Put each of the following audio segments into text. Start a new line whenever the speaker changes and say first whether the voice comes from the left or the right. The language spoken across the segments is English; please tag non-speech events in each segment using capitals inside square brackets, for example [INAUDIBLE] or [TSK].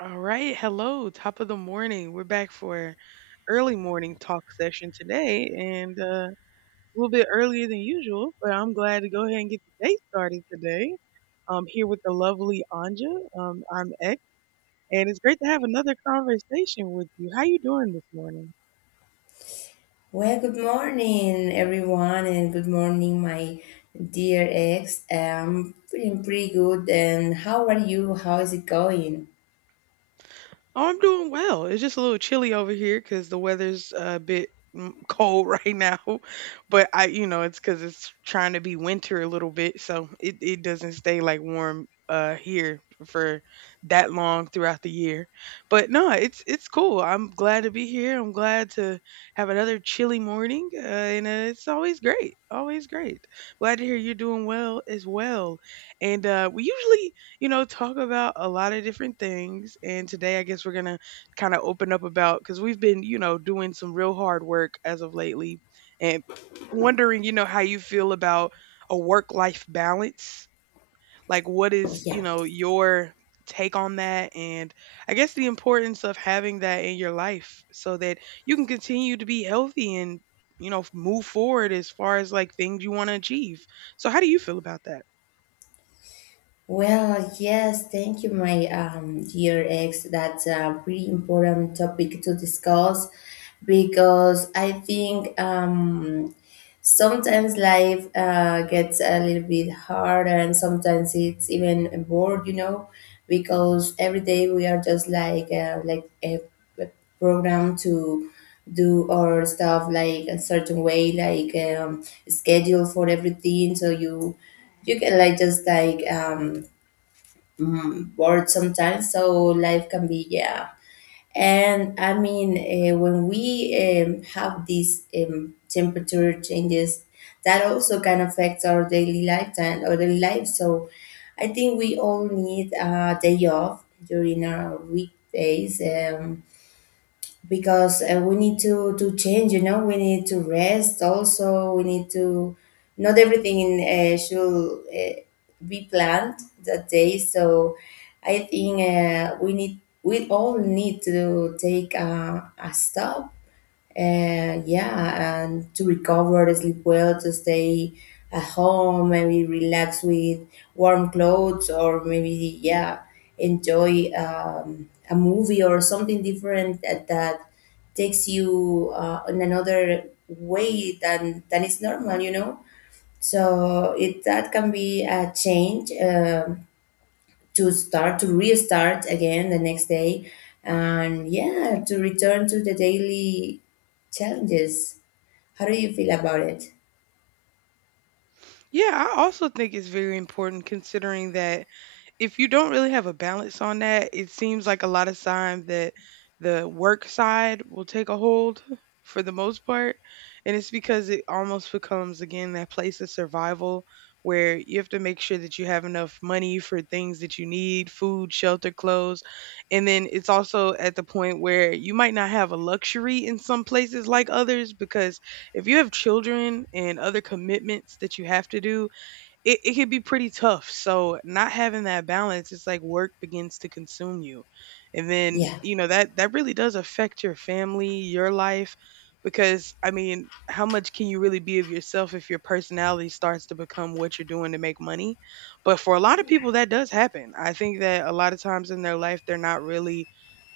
right: All right, hello, top of the morning. We're back for early morning talk session today, and a little bit earlier than usual. But I'm glad to go ahead and get the day started today. I'm here with the lovely Anja. I'm X, and it's great to have another conversation with you. How you doing this morning?
left: Well, good morning, everyone, and good morning, my dear ex. I'm feeling pretty good, and how are you? How is it going?
right: Oh, I'm doing well. It's just a little chilly over here because the weather's a bit cold [LAUGHS] right now. But I, you know, it's because it's trying to be winter a little bit, so it doesn't stay like warm here for that long throughout the year. But no, it's cool. I'm glad to be here. I'm glad to have another chilly morning, and it's always great. Always great. Glad to hear you're doing well as well. And we usually, you know, talk about a lot of different things. And today, I guess we're going to kind of open up about, because we've been, you know, doing some real hard work as of lately, and wondering, you know, how you feel about a work life balance. Like, what is, you
left: Yeah.
right: know, your take on that? And I guess the importance of having that in your life so that you can continue to be healthy and, you know, move forward as far as like things you want to achieve. So, how do you feel about that?
left: Well, yes, thank you, my dear ex. That's a pretty important topic to discuss because I think sometimes life gets a little bit hard and sometimes it's even bored, you know, because every day we are just like a program to do our stuff like a certain way, like schedule for everything, so you can like just like bored sometimes, so life can be, yeah. And I mean, when we have these temperature changes, that also can affect our daily lifetime our daily life. So I think we all need a day off during our weekdays, because we need to change, you know, we need to rest also. We need to not everything in should be planned that day. So I think we all need to take a stop, and yeah, and to recover, sleep well, to stay at home, maybe relax with warm clothes, or maybe yeah, enjoy a movie or something different, that takes you in another way than is normal, you know. So it, that can be a change, to start to restart again the next day, and yeah, to return to the daily challenges. How do you feel about it?
right: Yeah, I also think it's very important considering that if you don't really have a balance on that, it seems like a lot of time that the work side will take a hold for the most part. And it's because it almost becomes, again, that place of survival where you have to make sure that you have enough money for things that you need: food, shelter, clothes. And then it's also at the point where you might not have a luxury in some places like others because if you have children and other commitments that you have to do, it could be pretty tough. So not having that balance, it's like work begins to consume you. And then,
left: Yeah.
right: you know, that really does affect your family, your life, because I mean, how much can you really be of yourself if your personality starts to become what you're doing to make money? But for a lot of people that does happen. I think that a lot of times in their life they're not really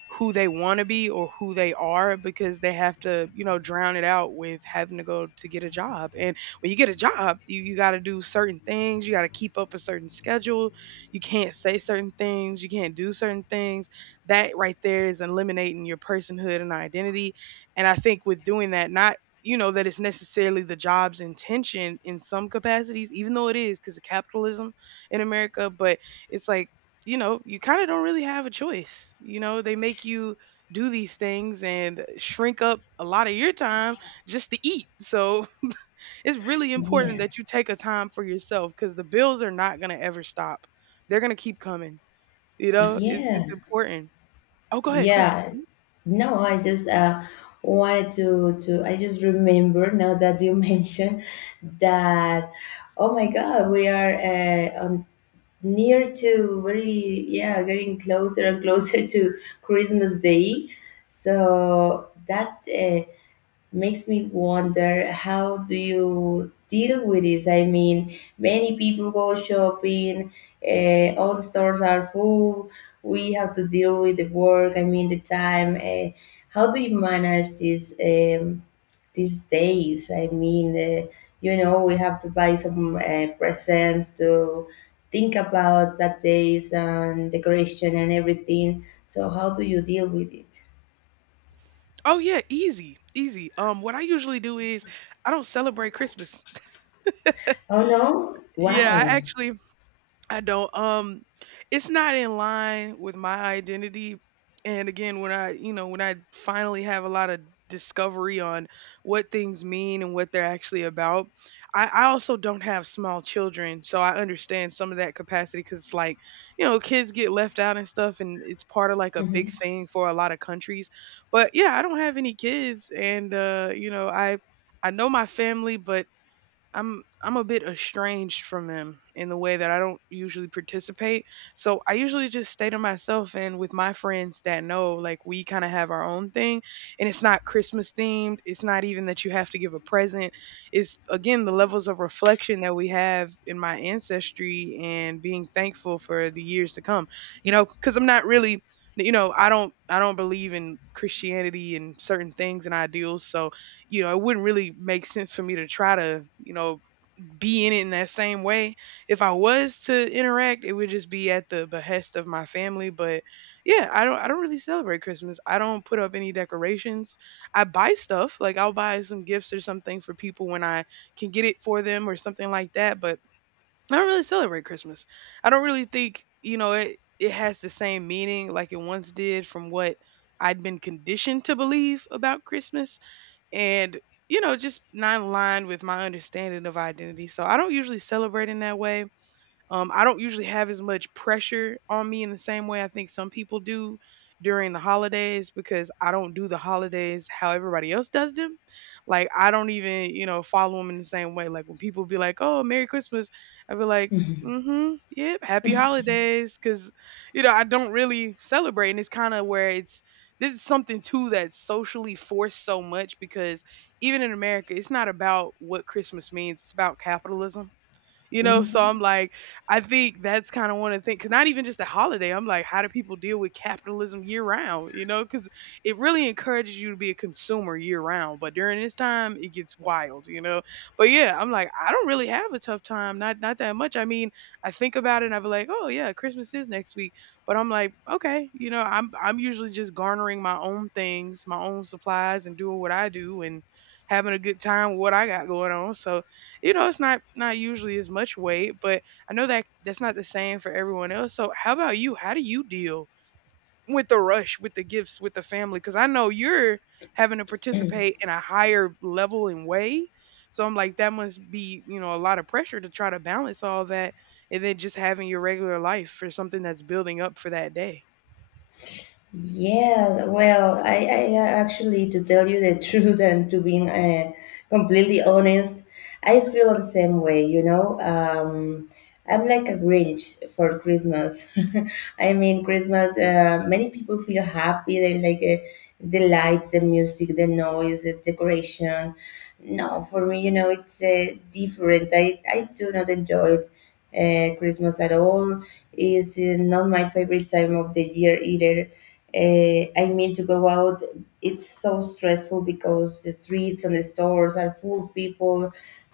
right: who they want to be or who they are because they have to, you know, drown it out with having to go to get a job. And when you get a job, you got to do certain things. You got to keep up a certain schedule. You can't say certain things. You can't do certain things. That right there is eliminating your personhood and identity. And I think with doing that, not, you know, that it's necessarily the job's intention in some capacities, even though it is because of capitalism in America. But it's like, you know, you kind of don't really have a choice. You know, they make you do these things and shrink up a lot of your time just to eat. So [LAUGHS] it's really important
left: Yeah.
right: that you take a time for yourself because the bills are not going to ever stop. They're going to keep coming. You know, it's,
left: Yeah.
right: it's important. Oh, go ahead. Go ahead.
left: Yeah, no, I just wanted to to. I just remember now that you [LAUGHS] mentioned that. Oh my God, we are on near to very yeah, getting closer and [LAUGHS] closer to Christmas Day. So that. Makes me wonder, how do you deal with this? I mean, many people go shopping, all stores are full. We have to deal with the work, I mean the time. How do you manage this, these days? I mean, you know, we have to buy some presents, to think about that days, and decoration and everything. So how do you deal with it?
right: Oh, yeah. Easy. Easy. What I usually do is I don't celebrate Christmas. [LAUGHS]
left: Oh no,
right: Yeah, I
left: why?
right: actually, I don't. It's not in line with my identity. And again, when I, you know, when I finally have a lot of discovery on what things mean and what they're actually about, I also don't have small children, so I understand some of that capacity because it's like, you know, kids get left out and stuff and it's part of like a big
left: Mm-hmm.
right: thing for a lot of countries. But yeah, I don't have any kids and you know, I know my family, but I'm a bit estranged from them in the way that I don't usually participate. So I usually just stay to myself and with my friends that know. Like we kind of have our own thing and it's not Christmas themed. It's not even that you have to give a present. It's again the levels of reflection that we have in my ancestry and being thankful for the years to come. You know, cuz I'm not really, you know, I don't believe in Christianity and certain things and ideals. So you know, it wouldn't really make sense for me to try to, you know, be in it in that same way. If I was to interact, it would just be at the behest of my family. But yeah, I don't really celebrate Christmas. I don't put up any decorations. I buy stuff. Like I'll buy some gifts or something for people when I can get it for them or something like that. But I don't really celebrate Christmas. I don't really think, you know, it has the same meaning like it once did from what I'd been conditioned to believe about Christmas. And you know, just not aligned with my understanding of identity, so I don't usually celebrate in that way. I don't usually have as much pressure on me in the same way I think some people do during the holidays because I don't do the holidays how everybody else does them. Like I don't even, you know, follow them in the same way. Like when people be like, "Oh, Merry Christmas," I be like, "Mm-hmm, yep, Happy Holidays," because you know I don't really celebrate, and it's kind of where it's, this is something too that's socially forced so much because even in America, it's not about what Christmas means; it's about capitalism. You know, so
left: Hmm.
right: I'm like, I think that's kind of one of the things, because not even just a holiday, I'm like, how do people deal with capitalism year round? You know, because it really encourages you to be a consumer year round, but during this time it gets wild, you know. But yeah, I'm like, I don't really have a tough time, not that much. I mean, I think about it and I'll be like, oh yeah, Christmas is next week. But I'm like, okay, you know, I'm usually just garnering my own things, my own supplies, and doing what I do and having a good time with what I got going on. So you know, it's not usually as much weight, but I know that that's not the same for everyone else. So how about you? How do you deal with the rush, with the gifts, with the family? Because I know you're having to participate in a higher level and way. So I'm like, that must be, you know, a lot of pressure to try to balance all that, and then just having your regular life for something that's building up for that day.
left: Yeah, well, I actually, to tell you the [LAUGHS] truth and to be completely honest, I feel the same way, you know. I'm like a Grinch for Christmas. [LAUGHS] I mean, Christmas, many people feel happy. They like the lights, the music, the noise, the decoration. No, for me, you know, it's different. I do not enjoy Christmas at all. It's not my favorite time of the year either. I mean, to go out, it's so stressful because the streets and the stores are full of people.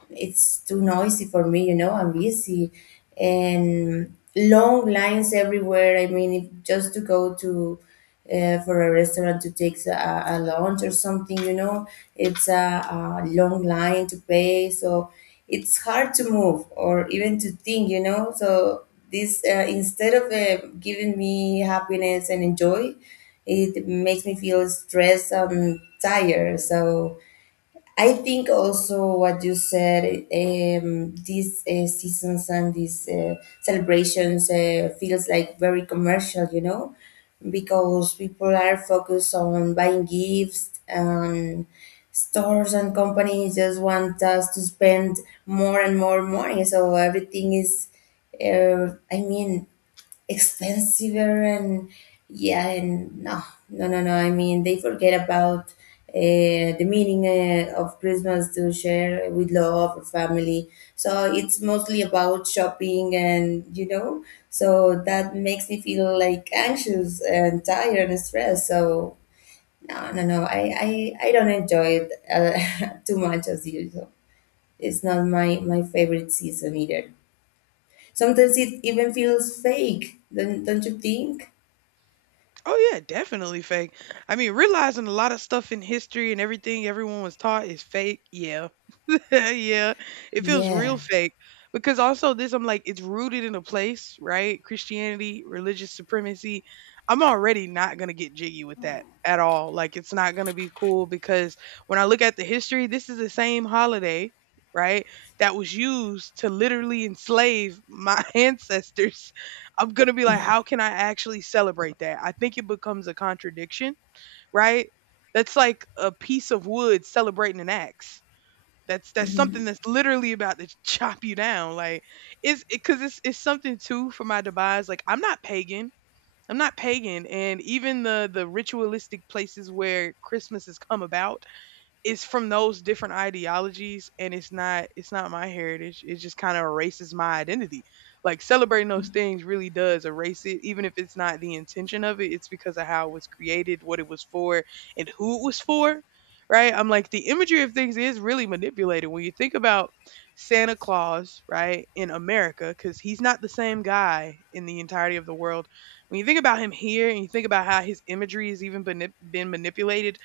left: It's too noisy for me, you know, I'm busy. And long lines everywhere. I mean, it, just to go to for a restaurant to take a lunch or something, you know, it's a long line to pay. So it's hard to move or even to think, you know. So this, instead of giving me happiness and enjoy, it makes me feel stressed and tired. So I think also what you said, these seasons and these celebrations feels like very commercial, you know, because people are focused on buying gifts, and stores and companies just want us to spend more and more money. So everything is, I mean, expensive. And yeah, and no, no, no, no, I mean, they forget about the meaning of Christmas, to share with love or family. So it's mostly about shopping and you know. So that makes me feel like anxious and tired and stressed. So no, no, no, I don't enjoy it [LAUGHS] too much as usual. It's not my favorite season either. Sometimes it even feels fake, don't you think?
right: Oh yeah, definitely fake. I mean, realizing a lot of stuff in history and everything everyone was taught is fake. Yeah. [LAUGHS] Yeah. It feels
left: Yeah.
right: real fake because also this, I'm like, it's rooted in a place, right? Christianity, religious supremacy. I'm already not going to get jiggy with that at all. Like it's not going to be cool because when I look at the history, this is the same holiday, right? That was used to literally enslave my [LAUGHS] ancestors. I'm going to be like, how can I actually celebrate that? I think it becomes a contradiction, right? That's like a piece of wood celebrating an axe. That's
left: Hmm.
right: something that's literally about to [LAUGHS] chop you down. Like, it's because it's something too for my demise. Like, I'm not pagan. I'm not pagan, and even the ritualistic places where Christmas has come about, it's from those different ideologies, and it's not, it's not my heritage. It just kind of erases my identity. Like celebrating those things really does erase it, even if it's not the intention of it. It's because of how it was created, what it was for, and who it was for, right? I'm like, the imagery of things is really manipulated when you think about Santa Claus, right, in America, because he's not the same guy in the entirety of the world. When you think about him here, and you think about how his imagery has even been manipulated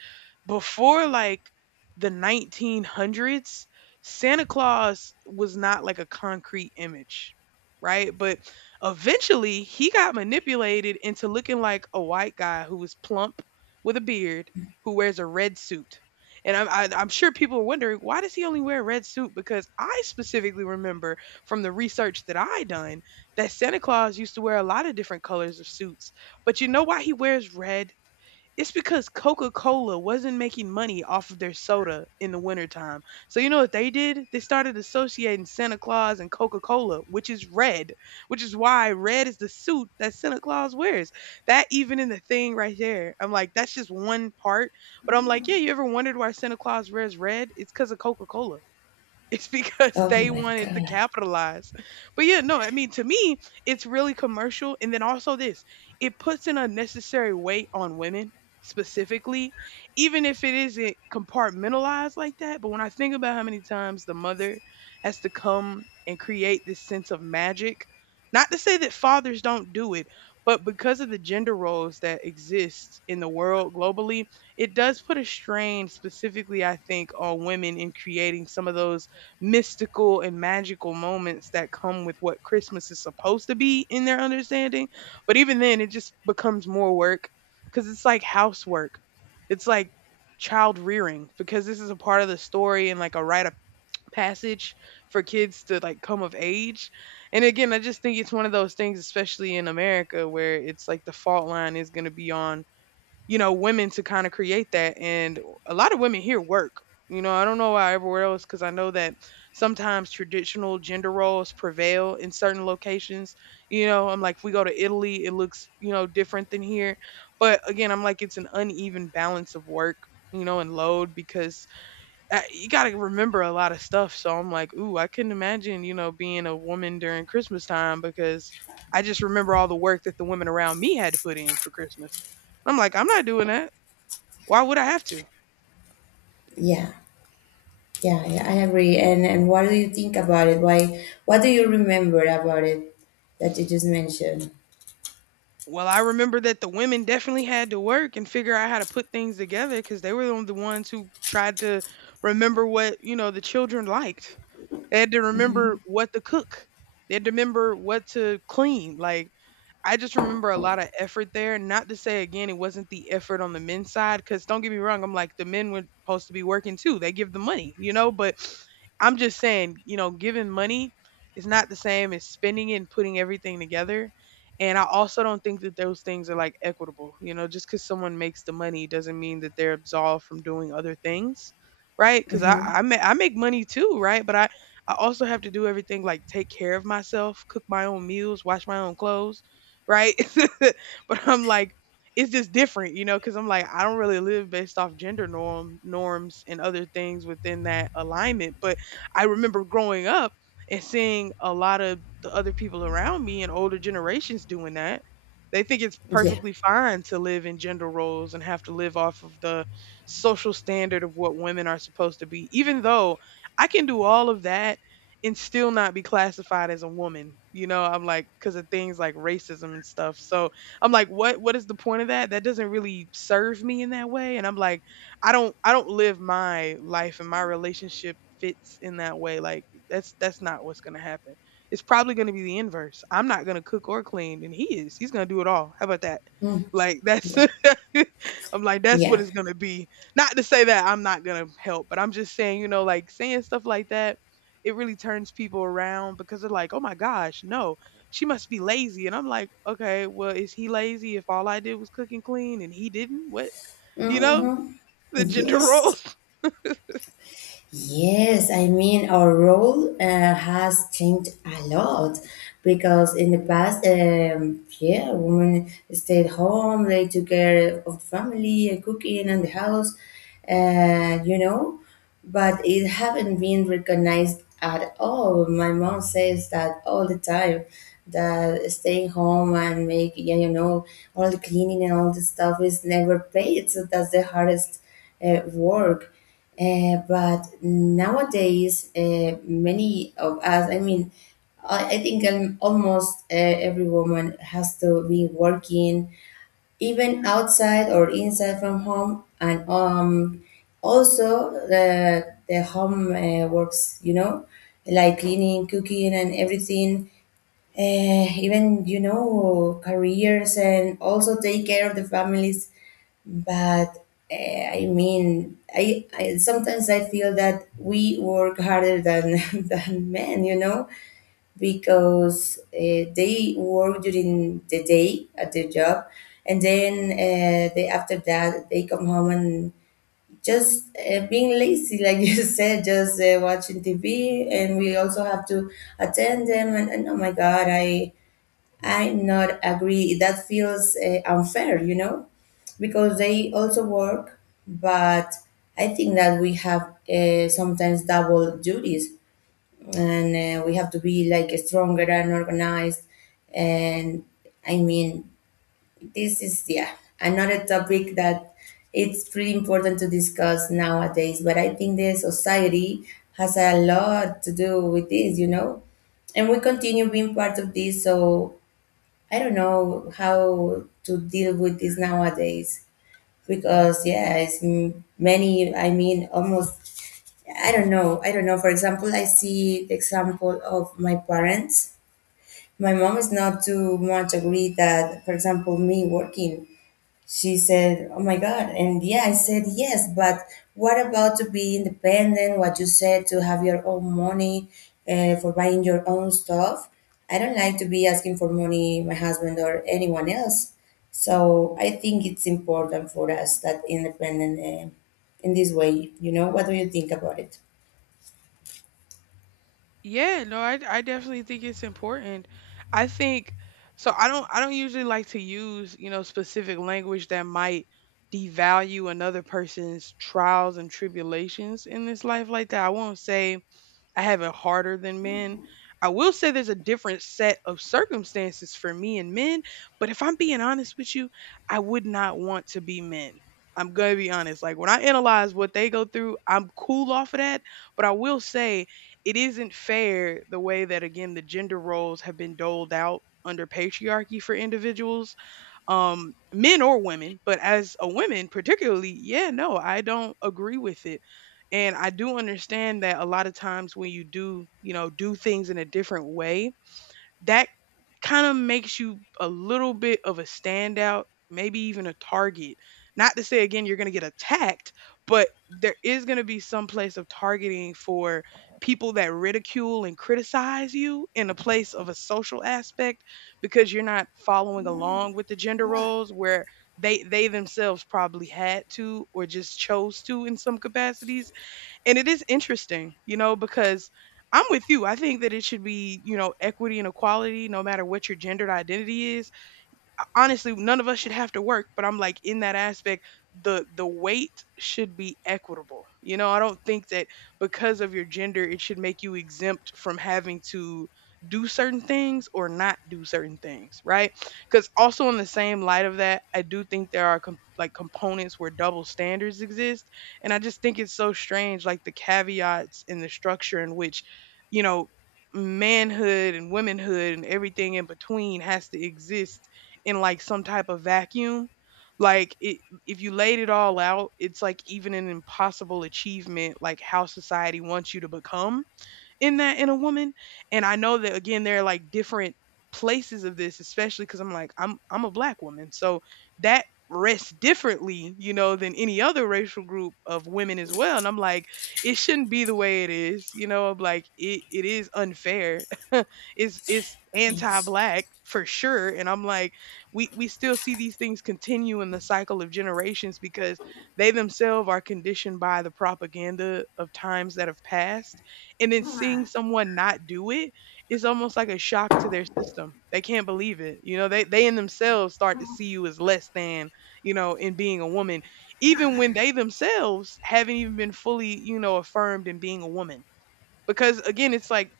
right: before, like the 1900s, Santa Claus was not like a concrete image, right? But eventually he got manipulated into looking like a white guy who was plump with a beard who wears a red suit. And I'm, I, I'm sure people are wondering, why does he only wear a red suit? Because I specifically remember from the research that I done that Santa Claus used to wear a lot of different colors of suits. But you know why he wears red? It's because Coca-Cola wasn't making money off of their soda in the wintertime. So you know what they did? They started associating Santa Claus and Coca-Cola, which is red, which is why red is the suit that Santa Claus wears. That even in the thing right there. I'm like, that's just one part. But I'm like, yeah, you ever wondered why Santa Claus wears red? It's because of Coca-Cola. It's because [LAUGHS]
left: Oh
right: they
left: my
right: wanted to
left: God.
right: capitalize. But yeah, no, I mean, to me, it's really commercial. And then also this, it puts an unnecessary weight on women specifically, even if it isn't compartmentalized like that. But when I think about how many times the mother has to come and create this sense of magic, not to say that fathers don't do it, but because of the gender roles that exist in the world globally, it does put a strain specifically, I think, on women in creating some of those mystical and magical moments that come with what Christmas is supposed to be in their understanding. But even then, it just becomes more work because it's like housework. It's like child rearing because this is a part of the story and like a rite of passage for kids to like come of age. And again, I just think it's one of those things, especially in America, where it's like the fault line is going to be on women to kind of create that. And a lot of women here work. You know, I don't know why everywhere else, because I know that sometimes traditional gender roles prevail in certain locations. You know, I'm like, if we go to Italy, it looks, different than here. But again, I'm like, it's an uneven balance of work, and load because you got to remember a lot of stuff. So I'm like, ooh, I couldn't imagine, being a woman during Christmas time because I just remember all the work that the women around me had to put in for Christmas. I'm like, I'm not doing that. Why would I have to?
left: Yeah. Yeah, yeah, I agree. And what do you think about it? Why? What do you remember about it that you just mentioned?
right: Well, I remember that the women definitely had to work and figure out how to put things together because they were the ones who tried to remember what, the children liked. They had to remember what to cook. They had to remember what to clean. Like, I just remember a lot of effort there. Not to say again, it wasn't the effort on the men's side, because don't get me wrong, I'm like the men were supposed to be working too. They give the money, you know. But I'm just saying, giving money is not the same as spending it and putting everything together. And I also don't think that those things are like equitable. You know, just because someone makes the money doesn't mean that they're absolved from doing other things, right? Because I
left: Mm-hmm.
right: I, ma- I make money too, right? But I also have to do everything like take care of myself, cook my own meals, wash my own clothes right? [LAUGHS] But I'm like, it's just different, you know, because I'm like, I don't really live based off gender norms and other things within that alignment. But I remember growing up and seeing a lot of the other people around me and older generations doing that. They think it's
left: Yeah.
right: perfectly fine to live in gender roles and have to live off of the social standard of what women are supposed to be, even though I can do all of that and still not be classified as a woman. You know, I'm like because of things like racism and stuff. So I'm like, what is the point of that? That doesn't really serve me in that way. And I'm like, I don't live my life and my relationship fits in that way. Like that's not what's gonna happen. It's probably gonna be the inverse. I'm not gonna cook or clean, and he is. He's gonna do it all. How about that?
left: Mm,
right: Like that's
left: yeah.
right: [LAUGHS] I'm like, that's what
left: Yeah.
right: it's gonna be. Not to say that I'm not gonna help, but I'm just saying, like saying stuff like that it really turns people around because they're like, oh my gosh, no, she must be lazy. And I'm like, okay, well, is he lazy if all I did was cook and clean and he didn't? What? You know,
left: Mm-hmm.
right: the gender roles.
left: Yes.
right: [LAUGHS]
left: Yes, I mean, our role has changed a lot, because in the past, yeah, women stayed home, they took care of the family, and cooking, and the house, you know, but it haven't been recognized at all. My mom says that all the time, that staying home and make, yeah, you know, all the cleaning and all the stuff is never paid. So that's the hardest work. But nowadays, many of us, I mean, I think almost every woman has to be working, even outside or inside from home, and also the home works, you know, like cleaning, cooking, and everything. Even, you know, careers, and also take care of the families. But I mean, I sometimes I feel that we work harder than [LAUGHS] than men, you know, because they work during the day at their job, and then they after that they come home, and just being lazy, [LAUGHS] like you said, just watching TV, and we also have to attend them, and oh my God, I not agree. That feels unfair, you know, because they also work. But I think that we have sometimes double duties, and we have to be like stronger and organized. And I mean, this is, yeah, another topic that it's pretty important to discuss nowadays. But I think the society has a lot to do with this, you know, and we continue being part of this. So I don't know how to deal with this nowadays, because yeah, it's m- many. I mean, almost. I don't know. I don't know. For example, I see the example of my parents. My mom is not too much agree that, for example, me working. She said, oh my God. And yeah, I said, yes, but what about to be independent? What you said, to have your own money for buying your own stuff? I don't like to be asking for money, my husband or anyone else. So I think it's important for us that independent in this way. You know, what do you think about it?
right: Yeah, no, I definitely think it's important. I think so I don't usually like to use, specific language that might devalue another person's trials and tribulations in this life like that. I won't say I have it harder than men. I will say there's a different set of circumstances for me and men, but if I'm being honest with you, I would not want to be men. I'm going to be honest. Like when I analyze what they go through, I'm cool off of that, but I will say it isn't fair the way that again the gender roles have been doled out under patriarchy for individuals men or women, but as a woman particularly, yeah, no, I don't agree with it. And I do understand that a lot of times when you do, do things in a different way that kind of makes you a little bit of a standout, maybe even a target. Not to say again you're going to get attacked, but there is going to be some place of targeting for people that ridicule and criticize you in a place of a social aspect because you're not following along with the gender roles where they themselves probably had to or just chose to in some capacities. And it is interesting, you know, because I'm with you. I think that it should be, you know, equity and equality no matter what your gendered identity is. Honestly, none of us should have to work, but I'm like, in that aspect, the weight should be equitable. You know, I don't think that because of your gender it should make you exempt from having to do certain things or not do certain things, right? Because also in the same light of that, I do think there are like components where double standards exist. And I just think it's so strange, like the caveats and the structure in which, you know, manhood and womanhood and everything in between has to exist in like some type of vacuum. Like it, if you laid it all out, it's like even an impossible achievement, like how society wants you to become in that, in a woman. And I know that again, there are like different places of this, especially because I'm like, I'm a black woman. So that rests differently, you know, than any other racial group of women as well. And I'm like, it shouldn't be the way it is, you know, I'm like it is unfair. [LAUGHS] It's
left: Yes.
right: anti-black for sure. And I'm like, we still see these things continue in the cycle of generations because they themselves are conditioned by the propaganda of times that have passed. And then seeing someone not do it is almost like a shock to their system. They can't believe it. You know, they in themselves start to see you as less than, you know, in being a woman, even when they themselves haven't even been fully, you know, affirmed in being a woman. Because again, it's like,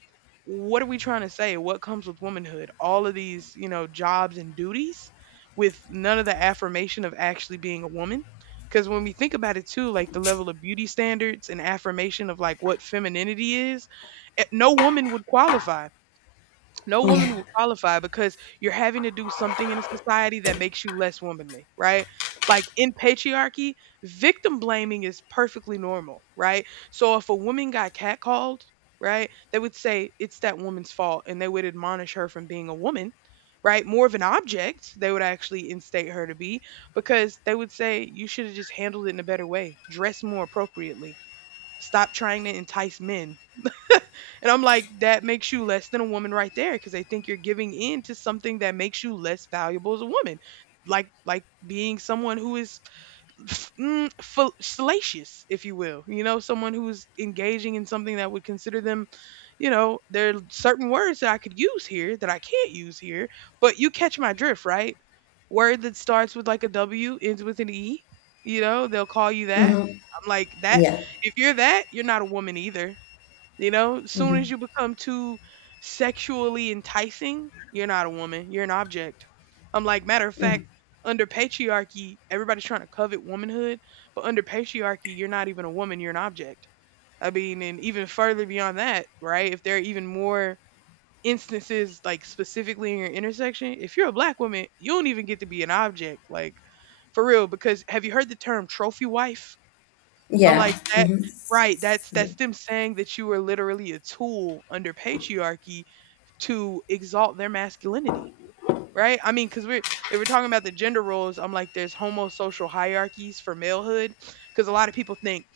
right: what are we trying to say? What comes with womanhood? All of these, you know, jobs and duties with none of the affirmation of actually being a woman. Because when we think about it too, like the level of beauty standards and affirmation of like what femininity is, eh, no
left: Yeah.
right: woman would qualify because you're having to do something in a society that makes you less womanly, right? Like in patriarchy, victim blaming is perfectly normal, right? So if a woman got catcalled, right, they would say it's that woman's fault and they would admonish her from being a woman, right? More of an object, they would actually instate her to be because they would say you should have just handled it in a better way, dress more appropriately, stop trying to entice men. And I'm like, that makes you less than a woman right there because they think you're giving in to something that makes you less valuable as a woman. Like being someone who is salacious, if you will, someone who's engaging in something that would consider them. There are certain words that I could use here that I can't use here, but you catch my drift, right? Word that starts with like a W ends with an E, you know, they'll call you that.
left: Mm-hmm.
right: I'm like that.
left: Yeah.
right: If you're that, you're not a woman either. You know, soon as
left: Mm-hmm.
right: you become too sexually enticing, you're not a woman. You're an object. I'm like, matter of fact, under patriarchy, everybody's trying to covet womanhood, but under patriarchy, you're not even a woman. You're an object. I mean, and even further beyond that, right? If there are even more instances, like specifically in your intersection, if you're a black woman, you don't even get to be an object. Like, for real, because have you heard the term trophy wife? I'm
left: Yeah.
right: like, "That
left: Mm-hmm.
right: right, that's
left: Yeah.
right: that's them saying that you are literally a tool under patriarchy to exalt their masculinity." Right? I mean, because we're if we're talking about the gender roles, I'm like, there's homosocial hierarchies for malehood, because a lot of people think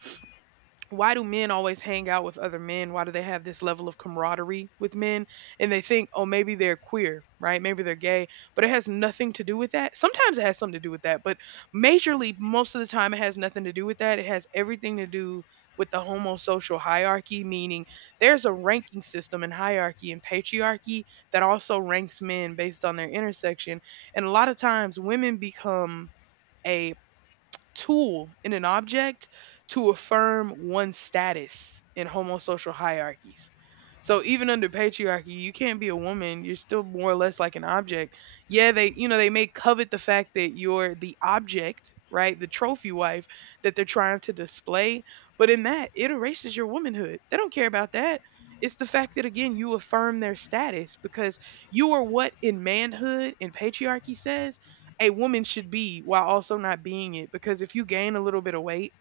right: why do men always hang out with other men? Why do they have this level of camaraderie with men? And they think, oh, maybe they're queer, right? Maybe they're gay, but it has nothing to do with that. Sometimes it has something to do with that, but majorly, most of the time, it has nothing to do with that. It has everything to do with the homosocial hierarchy, meaning there's a ranking system and hierarchy and patriarchy that also ranks men based on their intersection. And a lot of times, women become a tool in an object to affirm one's status in homosocial hierarchies. So even under patriarchy, you can't be a woman. You're still more or less like an object. Yeah, they, you know, they may covet the fact that you're the object, right? The trophy wife that they're trying to display, but in that it erases your womanhood. They don't care about that. It's the fact that again you affirm their status because you are what in manhood and patriarchy says a woman should be while also not being it. Because if you gain a little bit of weight,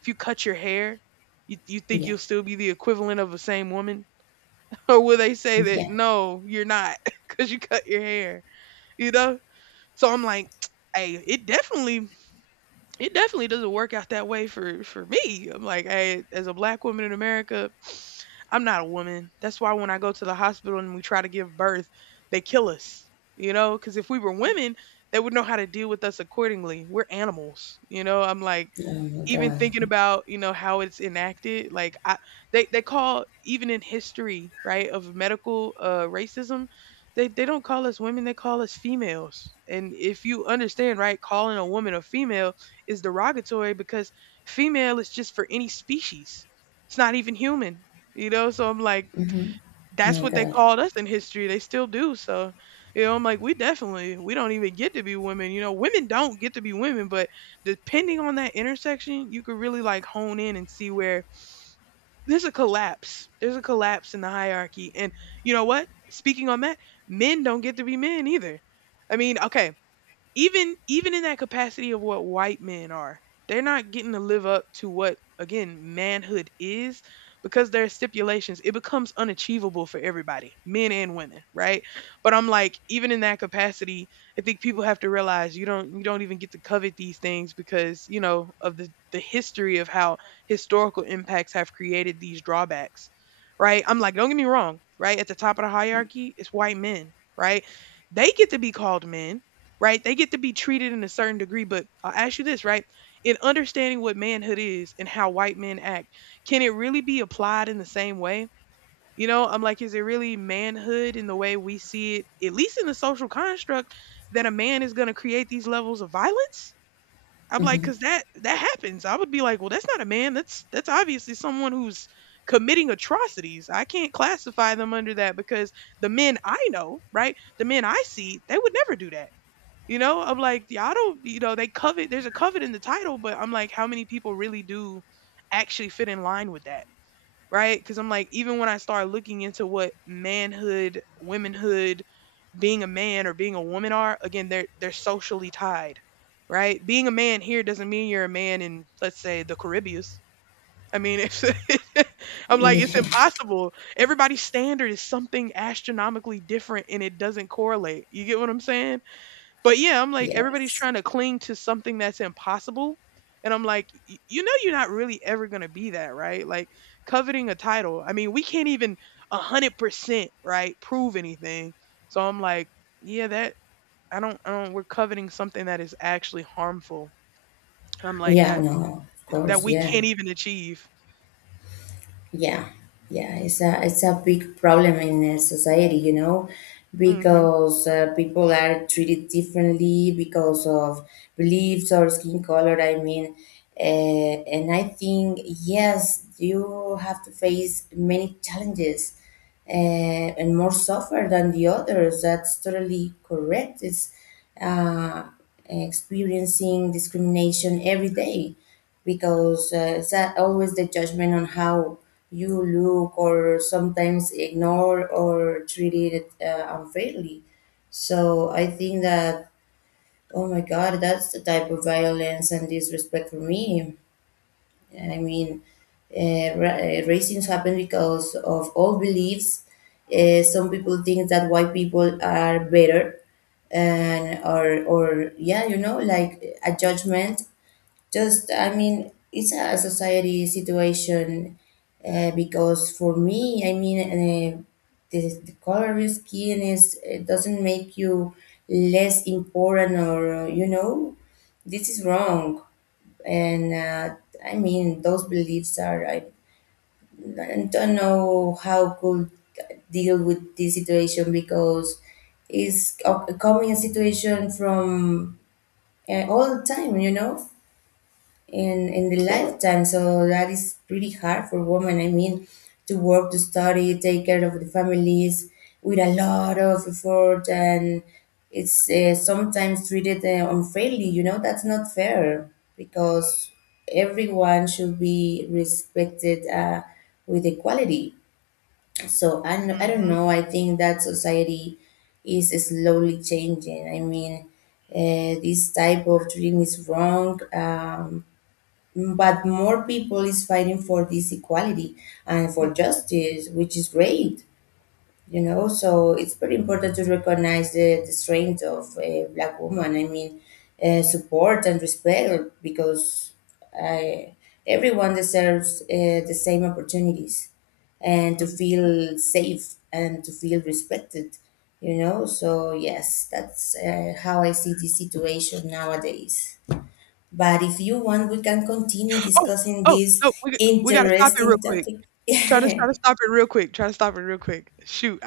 right: if you cut your hair, you think
left: Yeah.
right: you'll still be the equivalent of the same woman? [LAUGHS] Or will they say that,
left: Yeah.
right: no, you're not [LAUGHS] because you cut your hair, you know? So I'm like, [TSK] hey, it definitely doesn't work out that way for me. I'm like, hey, as a black woman in America, I'm not a woman. That's why when I go to the hospital and we try to give birth, they kill us. You know, because if we were women, they would know how to deal with us accordingly. We're animals. You know, I'm like,
left: Oh my
right: even thinking
left: God.
right: about you know how it's enacted like I They call, even in history, right, of medical racism, they don't call us women, they call us females, and if you understand, right, calling a woman a female is derogatory because female is just for any species. It's not even human, you know? So I'm like,
left: Mm-hmm.
right: that's
left: My
right: what they
left: God.
right: called us in history. They still do. So, you know, I'm like, we definitely, we don't even get to be women. You know, women don't get to be women, but depending on that intersection, you could really like hone in and see where there's a collapse. There's a collapse in the hierarchy. And you know what? Speaking on that, men don't get to be men either. I mean, okay, even in that capacity of what white men are, they're not getting to live up to what, again, manhood is, because there are stipulations. It becomes unachievable for everybody, men and women, right? But I'm like, even in that capacity, I think people have to realize you don't, you don't even get to covet these things because, you know, of the history of how historical impacts have created these drawbacks, right? I'm like, don't get me wrong, right, at the top of the hierarchy, it's white men, right? They get to be called men, right? They get to be treated in a certain degree, but I'll ask you this, right? In understanding what manhood is and how white men act, can it really be applied in the same way? You know, I'm like, is it really manhood in the way we see it, at least in the social construct, that a man is going to create these levels of violence? I'm like,
left: Mhm.
right: because that happens. I would be like, well, that's not a man. That's obviously someone who's committing atrocities. I can't classify them under that because the men I know, right? The men I see, they would never do that. You know, I'm like, y'all don't, you know, they covet, there's a covet in the title, but I'm like, how many people really do actually fit in line with that? Right. Cause I'm like, even when I start looking into what manhood, womanhood, being a man or being a woman are, again, they're socially tied. Right. Being a man here doesn't mean you're a man in, let's say, the Caribbean. I mean, it's, [LAUGHS] I'm like, it's
left: Yeah. [LAUGHS]
right: impossible. Everybody's standard is something astronomically different and it doesn't correlate. You get what I'm saying? But yeah, I'm like, everybody's
left: Yes.
right: trying to cling to something that's impossible. And I'm like, "Y- you know, you're not really ever going to be that, right? Like coveting a title. I mean, we can't even 100%, right? Prove anything. So I'm like, yeah, that I don't, we're coveting something that is actually harmful. I'm like
left: Yeah,
right: that,
left: no, of
right: that
left: course.
right: we
left: Yeah.
right: can't even achieve.
left: Yeah. Yeah, it's a, it's a big problem in society, you know,
right: Mm-hmm.
left: because people are treated differently because of beliefs or skin color, I mean. And I think yes, you have to face many challenges, uh, and more suffer than the others. That's totally correct. It's uh, experiencing discrimination every day, because always the judgment on how you look, or sometimes ignore or treated unfairly. So I think that, oh my God, that's the type of violence and disrespect for me. I mean, racism happens because of old beliefs. Some people think that white people are better, and, or yeah, you know, like a judgment. Just I mean, it's a society situation. Because for me, I mean, the color of your skin is, it doesn't make you less important, or you know, this is wrong. And I mean, those beliefs are, I don't know how could deal with this situation, because coming a common situation from all the time, you know, in the lifetime. So that is pretty hard for women. I mean, to work, to study, take care of the families with a lot of effort, and it's sometimes treated unfairly. You know, that's not fair, because everyone should be respected with equality. So I don't
right: Mm-hmm.
left: know. I think that society is slowly changing. I mean, this type of dream is wrong. But more people is fighting for this equality and for justice, which is great, you know. So it's very important to recognize the strength of a black woman. I mean, support and respect, because uh, everyone deserves the same opportunities, and to
right: Hmm.
left: feel safe and to feel respected, you know. So yes, that's how I see the situation nowadays. But if you want, we can continue
right: Oh,
left: discussing
right: oh, no,
left: this
right: we got to stop it real
left: interesting
right: quick.
left: topic.
right: Try to
left: [LAUGHS]
right: stop it real quick. Try to stop it real quick. Shoot.